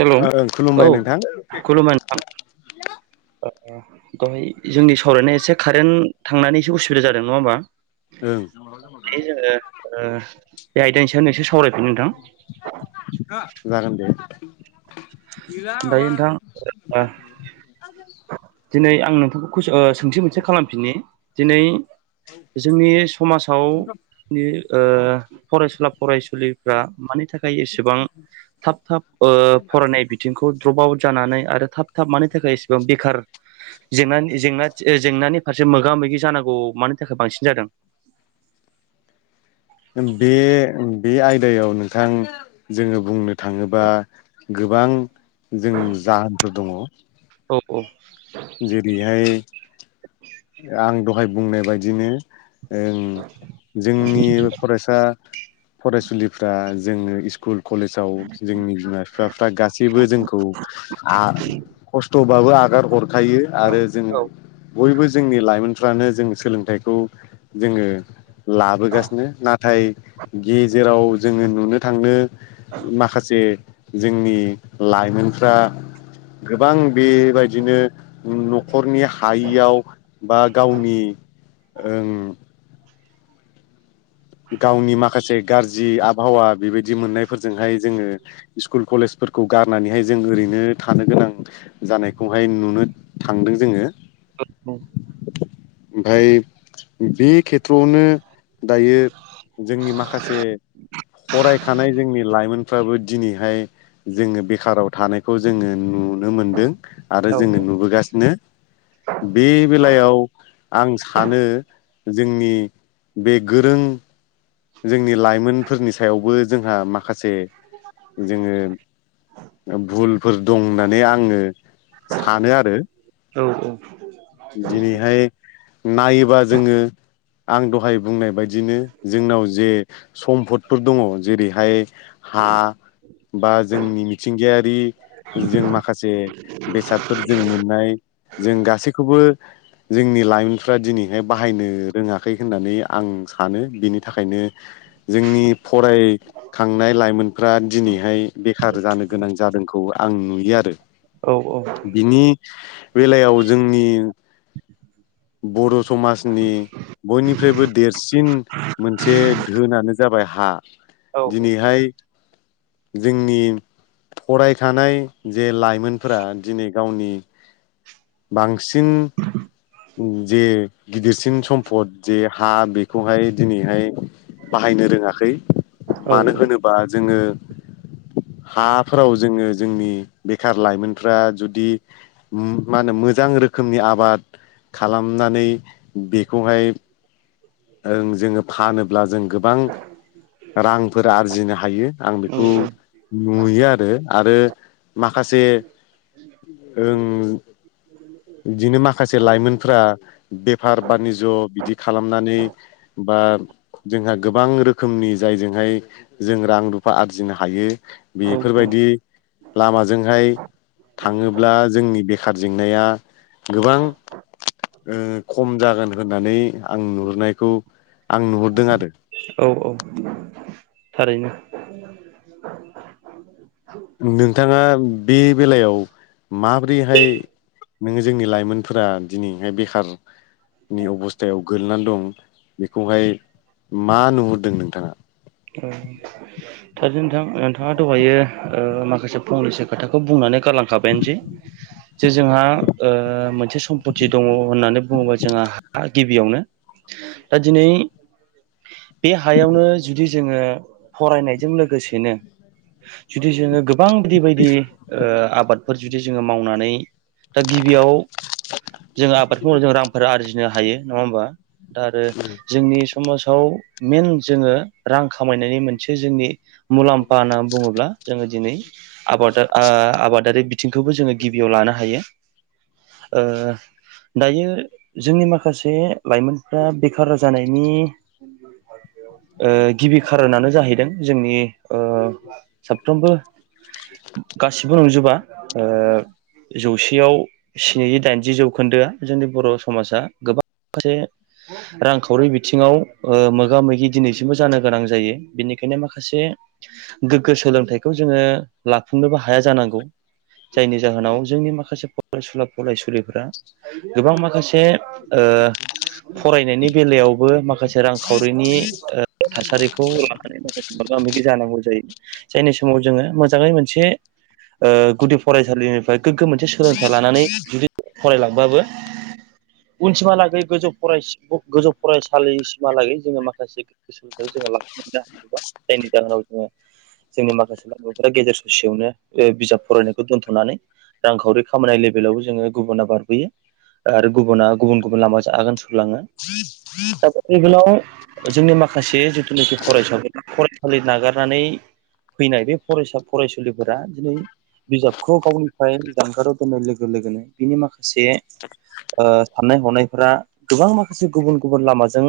हेल' ओं औ खुलुमबाय नोंथां खुलुमबाय नोंथां औ दहाय जोंनि सावरायनाया एसे कारेन्ट थांनानै एसे उसुबिदा जादों नङा होमबा। ओं दायो जोङो ओ बे आयदानि सायाव नोंसोर सावरायफिनि नोंथां। जागोन दे गैला दायो माबा नोंथां ओ [unintelligible] दिनै आं नोंथांखौ ओ सों सोंथि मोनसे खालामफिननि दिनै जोंनि समाजाव नि फरायसुला फरायसुलिफ्रा मानि थाखाय एसेबां थाब थाब ओ फरायनाय बि खौ द्रप आउट जानानै आरो थाब थाब मानि थाखाय एसेबां बेखार जेंनानि जेंना जेंनानि फारसे मोगा मोगि जानांगौ मानि थाखाय बांसिन जादों। बे बे आयदायाव नोंथां जोङो बुंनो थाङोबा गोबां जों जाहोनफोर दङ। औ औ जेरैहाय आं दहाय बुंनाय बायदिनो ओं जोंनि फरायसा फरायसुलिफ्रा जोङो स्कुल कलेजाव जोंनि बिमा बिफाफ्रा गासैबो जोंखौ आं खस्थ' बाबो आगार हरखायो आरो जोङो औ बयबो जोंनि लाइमोनफ्रानो जों सोलोंथाइखौ जोङो लाबोगासिनो नाथाय गेजेराव जोङो नुनो थाङो माखासे जोंनि लाइमोनफ्रा गोबां बेबायदिनो न'खरनि हायियाव बा गावनि ओं गावनि माखासे गाज्रि आबहावा बेबायदि मोननायफोरजोंहाय जोङो स्कुल कलेजफोरखौ गारनानैहाय जों ओरैनो थानो गोनां जानायखौहाय नुनो थांदों जोङो। औ ओमफाय बे खेथ्रआवनो दायो जोंनि माखासे फरायखानाय जोंनि लाइ लाइमोनफ्राबो दिनैहाय जोङो बेखाराव थानायखौ जोङो नु नो मोनदों आरो जोङो नुबोगासिनो। बे बेलायाव आं सानो जोंनि बे गोरों जोंनि लाइमोनफोरनि सायावबो जोंहा माखासे जोङो [inaudible] भुलफोर दं होननानै आङो सानो आरो औ औ दिनैहाय नायोबा जोङो आं दहाय बुंनाय बायदि बिदिनो जोंनाव जे सम्फदफोर दङ जेरैहाय हा बा जोंनि मिथिंगायारि जों माखासे बेसादफोर जों मोननाय जों गासैखौबो जोंनि लाइमोनफ्रा दिनैहाय बाहायनो रोङाखै होननानै आं सानो बिनि थाखायनो [inaudible] जोंनि फरायखांनाय लाइमोनफ्रा दिनैहाय बेखार जानो गोनां जादोंखौ आं नुयो आरो। औ औ बिनि बेलायाव जोंनि बर' समाजनि बयनिफ्रायबो देरसिन मोनसे धोनानो जाबाय हा दिनैहाय जोंनि फरायखानाय जे लाइमोनफोरा दिनै गावनि बांसिन जे गिदिरसिन सम्फद जे हा बेखौहाय दिनैहाय बाहायनो रोङाखै मानो होनोब्ला बा जोङो हाफोराव जोङो जोंनि बेखार लाइमोनफ्रा जुदि मा होनो मोजां रोखोमनि आबाद खालामनानै बेखौहाय ओ जोङो फानोब्ला जों गोबां रांफोर आरजिनो हायो आं बेखौ नुयो आरो आरो माखासे ओं बिदिनो माखासे लाइमोनफ्रा बेफार बानिज्य बिदि खालामनानै बा जोंहा गोबां रोखोमनि जायजोंहाय जों रां रुफा आरजिनो हायो औ बेफोरबायदि लामाजोंहाय थाङोब्ला जोंनि बे बेखार जेंनाया गोबां खम जागोन होननानै आं नुहुरनायखौ आं नुहुरदों आरो औ औ थारैनो [inaudible] नोंथाङा बे बेलायाव माबोरैहाय नोङो जोंनि लाइमोनफोरा दिनैहाय बेखार नि अबस्थायाव गोग्लैनानै दं बेखौहाय मा नुहुरदों नोंथाङा औ थारैनो नोंथां नोंथाङा दहायो माखासे फंनैसो खोथाखौ बुंनानै गालांखाबायानोसै जे जोंहा मोनसे सम समपति दङ होननानै बुङोबा जोंहा गिबियावनो दा दिनै बे हायावनो जुदि जोङो फरायनायजों लोगोसेनो जुदि जोङो गोबां बेबायदि ओ आबाद फोर जुदि जोङो मावनानै दा गिबियाव जों आबादखौ माव जों रां फोर आरजिनो हायो नङा होमबा दा आरो जोंनि समाज आव मेन जोङो रां खामायनायनि मोनसे जोंनि मुलाम्फा होननानै बुङोब्ला जोङो दिनै आबाद आबादारि बिथिंखौबो जोङो गिबियाव लानो हायो दायो जोंनि माखासे लाइमोनफ्रा बेखार जानायनि [unintelligible] गिबि खारनानो जाहैदों जोंनि साफ्रोमबो गासिबो नंजोबा जौसेयाव स्निजि दाइनजि जौखोन्दोआ जोंनि बर' समाजा गोबां माने रांखावरि बिथिङाव मोगा मोगि दिनैसिमबो जानो गोनां जायो बेनिखायनो माखासे गोग्गो सोलोंथाइखौ जोङो लाफुंनोबो हाया जानांगौ जायनि जाहोनाव जोंनि माखासे फरायसुला फरायसुलिफोरा गोबां माखासे फरायनायनि बेलायावबो माखासे रांखावरिनि थासारिखौ लानानै माखासे मोगा मोगि जानांगौ जायो जायनि समाव जोङो मोजाङै मोनसे गुदि फरायसालिनिफ्राय गोग्गो मोनसे सोलोंथाइ लानानै जुदि फरायलांबाबो उनसिमहालागै गोजौ फराय गोजौ फरायसालि हालागै जोङो माखासे [unintelligible] जोङो लाखिनोबो हायो जायनि जाहोनाव जोङो जोंनि माखासे लाइमोनफोरा गेजेर ससेयावनो बिजाब फरायनायखौ दोन्थ'नानै रांखावरि खामायनाय लेभेलावबो जोङो गुबुना बारबोयो आरो गुबुना गुबुन गुबुन लामाजों आगान सुरलाङो [inaudible] दा बे लेभेलाव जोंनि माखासे जिथुनाखि फरायसा फरायसालि नागारनानै फैनाय बे फरायसा फरायसुलिफोरा दिनै बिजाबखौ गावनिफ्राय जानगाराव दोननाय लोगो लोगोनो बिनि माखासे साननाय हनायफोरा गोबां माखासे गुबुन गुबुन लामाजों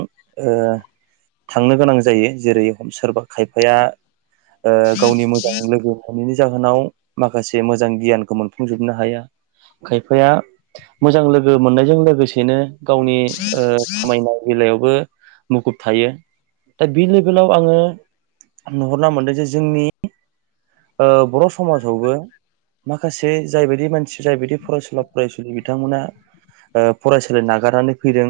थांनो गोनां जायो जेरै सोरबा खायफाया गावनि मोजां लोगो मोनैनि जाहोनाव माखासे मोजां गियानखौ मोनफुंजोबनो हाया खायफाया मोजां लोगो मोननायजों लोगोसेनो गावनि खामायनाय बेलायावबो मुखुब थायो दा बे लेभेलाव आङो नुहरना मोनदों जे जोंनि बर' समाजावबो माखासे जायबायदि मानसि जायबायदि फरायसुला फरायसुलि बिथांमोना ओ फरायसालि नागारनानै फैदों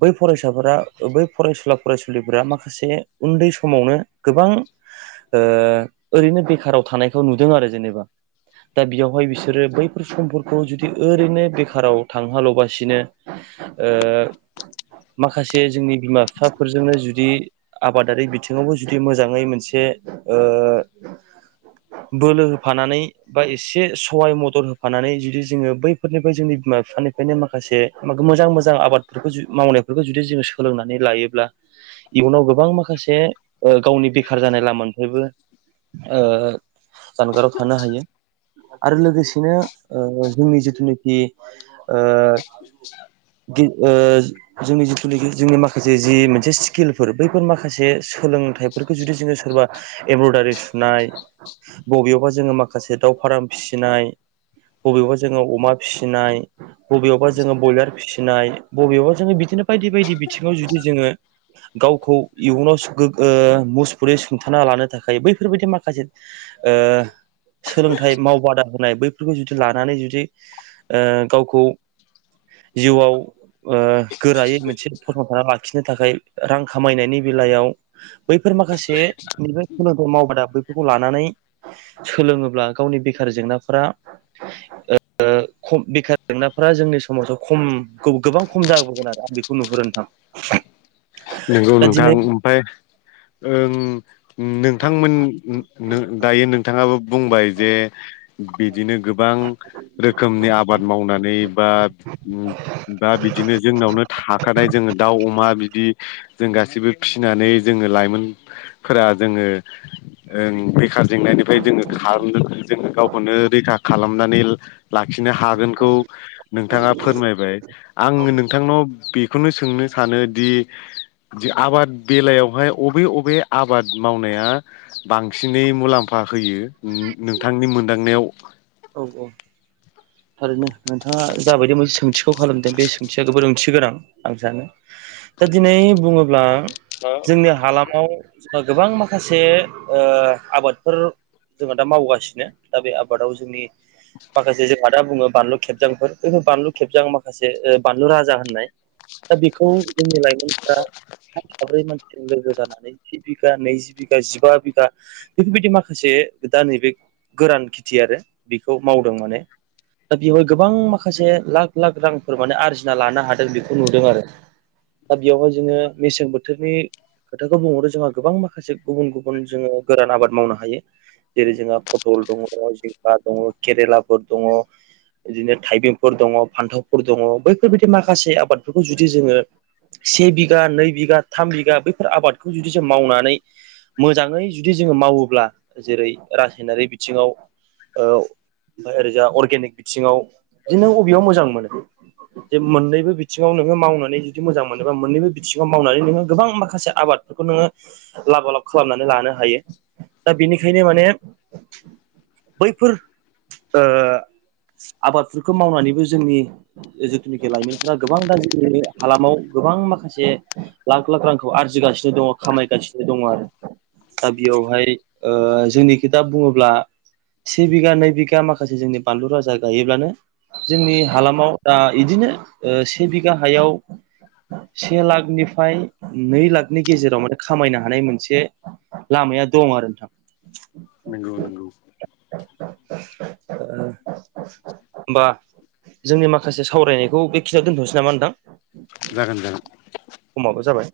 ओ बै फरायसाफोरा बै फरायसुला-फरायसुलिफोरा माखासे उन्दै समावनो गोबां ओ ओरैनो बेखाराव थानायखौ नुदों आरो जेनेबा दा बेयावहाय बिसोरो बैफोर समफोरखौ जुदि ओरैनो बेखाराव थांहोआल'बासिनो ओ माखासे जोंनि बिमा-फिफाफोरजोंनो जुदि आबादारि बिथिङावबो जुदि मोजाङै मोनसे ओ बोलो होफानानै बा एसे सहाय मदद होफानानै जुदि जोङो बैफोरनिफाय जोंनि बिमा बिफानिफायनो माखासे मोजां मोजां आबादफोरखौ जु मावनायफोरखौ जुदि जो सोलोंनानै लायोब्ला इयुनावबो गोबां माखासे ओ गावनि बेखार जानाय लामानिफ्रायबो ओ जानगाराव थानो हायो आरो लोगोसेनो ओ जोंनि जिथुनोखि ओ गि ओ जोंनि जिखुनिखि जोंनि माखासे जि मोनसे स्किलफोर बैफोर माखासे सोलोंथाइफोरखौ जुदि जोङो सोरबा एमब्रदारि सुनाय बबेयावबा जोङो माखासे दाव फाराम फिसिनाय बबेयावबा जोङो अमा फिसिनाय, बबेयावबा जोङो बयलार फिसिनाय बबेयावबा जोङो बिदिनो बायदि बायदि बिथिङाव जुदि जोङो गावखौ इयुनाव गोग ओ मुसफुरै सुंथाना लानो थाखाय बैफोरबायदि माखासे ओ सोलोंथाइ मावबादा होनाय बैफोरखौ जुदि लानानै जुदि ओ गावखौ जिउआव ओ गोरायै मोनसे फसंथाना लाखिनो थाखाय रां खामायनायनि बेलायाव बैफोर माखासे जे [unintelligible] मावबादा खौ लानानै सोलोङोब्ला गावनि बेखार जेंनाफोरा ओ खम बेखार जेंनाफ्रा जोंनि समाजाव ख'म गोबां ख'म जाबोगोन आरो आं बेखौ नुहुरो नोंथां नोंगौ दा नोंथां दिनै ओमफाय ओं नोंथांमोन नो दायो नोंथाङाबो बुंबाय जे बिदिनो गोबां रोखोमनि आबाद मावनानै बा बा बिदिनो जोंनावनो थाखानाय जोङो दाउ, अमा बिदि जों गासैबो फिसिनानै जोङो लाइमोनफोरा जोङो ओं बै खार जेंनायनिफ्राय जोङो खार जोङो गावखौनो रैखा खालामनानै लाखिनो हागोनखौ नोंथाङा फोरमायबाय आं औ नोंथांनाव बि खौनो सोंनो सानो दि आबाद बेलायावहाय अबे अबे आबाद मावनाया बांसिन दि मुलाम्फा होयो नोंथांनि मोनदांनायाव औ औ थारैनो नोंथाङा जाबायदि मोनसे सोंथिखौ खालामदों बे सोंथिया जोबोर ओथि गोनां आं सानो दा दिनै बुङोब्ला जोंनि हालामाव जोहा गोबां माखासे ओ आबादफोर जोङा दा मावगासिनो दा बे आबादाव जोंनि माखासे जोंहा दा बुङो बानलु खेबजांफोर बैफोर बानलु खेबजां माखासे ओ बानलु राजा होननाय दा बिखौ जोंनि लाइमोनफ्रा साथाम साब्रै मानसिजों लोगो जानानै जि बिघा, नैजि बिघा, जिबा बिघा बेफोरबायदि माखासे दा नैबे गोरान खेथि आरो बेखौ मावदों माने दा बेवहाय गोबां माखासे लाख लाख रांफोर माने आरजिना लानो हादों बेखौ नुदों आरो दा बेयावहाय जोङो मेसें बोथोरनि खोथाखौ बुंहरो जोंहा गोबां माखासे गुबुन गुबुन जोङो गोरान आबाद मावनो हायो जेरै जोंहा पटल दङ', जिंखा दङ', केरेलाफोर दङ' बिदिनो थाइबेंफोर दङ', फान्थावफोर दङ बैफोरबायदि माखासे आबादफोरखौ जुदि जोङो से बिघा नै बिघा थाम बिगा बैफोर आबादखौ जुदि जों मावनानै मोजाङै जुदि जोङो मावोब्ला जेरै रासायनारि बिथिङाव ओ ओरैजा अरगेनिक बिथिङाव बिदिनो बबेयाव मोजां मोनो जे मोननैबो बिथिङाव नोङो मावनानै जुदि मोजां मोनोबा मोननैबो बिथिङाव मावनानै नोङो गोबां माखासे आबाद खौ नोङो लाबा लाब खालामनानै लानो हायो दा बिनिखायनो माने बैफोर ओ आबादफोरखौ मावनानैबो जोंनि जिथुनाखि लाइमोनफोरा गोबां दा जोंनि हालामाव गोबां माखासे लाख लाख रांखौ आरजिगासिनो दङ खामायगासिनो दङ आरो दा बेयावहाय ओ जोंनिखै दा बुङोब्ला से बिघा नै बि घा माखासे जोंनि बानलु राजा गायोब्लानो जोंनि हालामाव दा इदिनो ओ से बिगा हायाव से लाखनिफ्राय नै लाखनि गेजेराव माने खामायनो हानाय मोनसे लामाया दं आरो नोंगौ नोंगौ [inaudible] होमबा जोंनि माखासे सावरायनायखौ बेखिनियाव दोनथ'नोसै नामा नोंथां जागोन जागोन समाबो जाबाय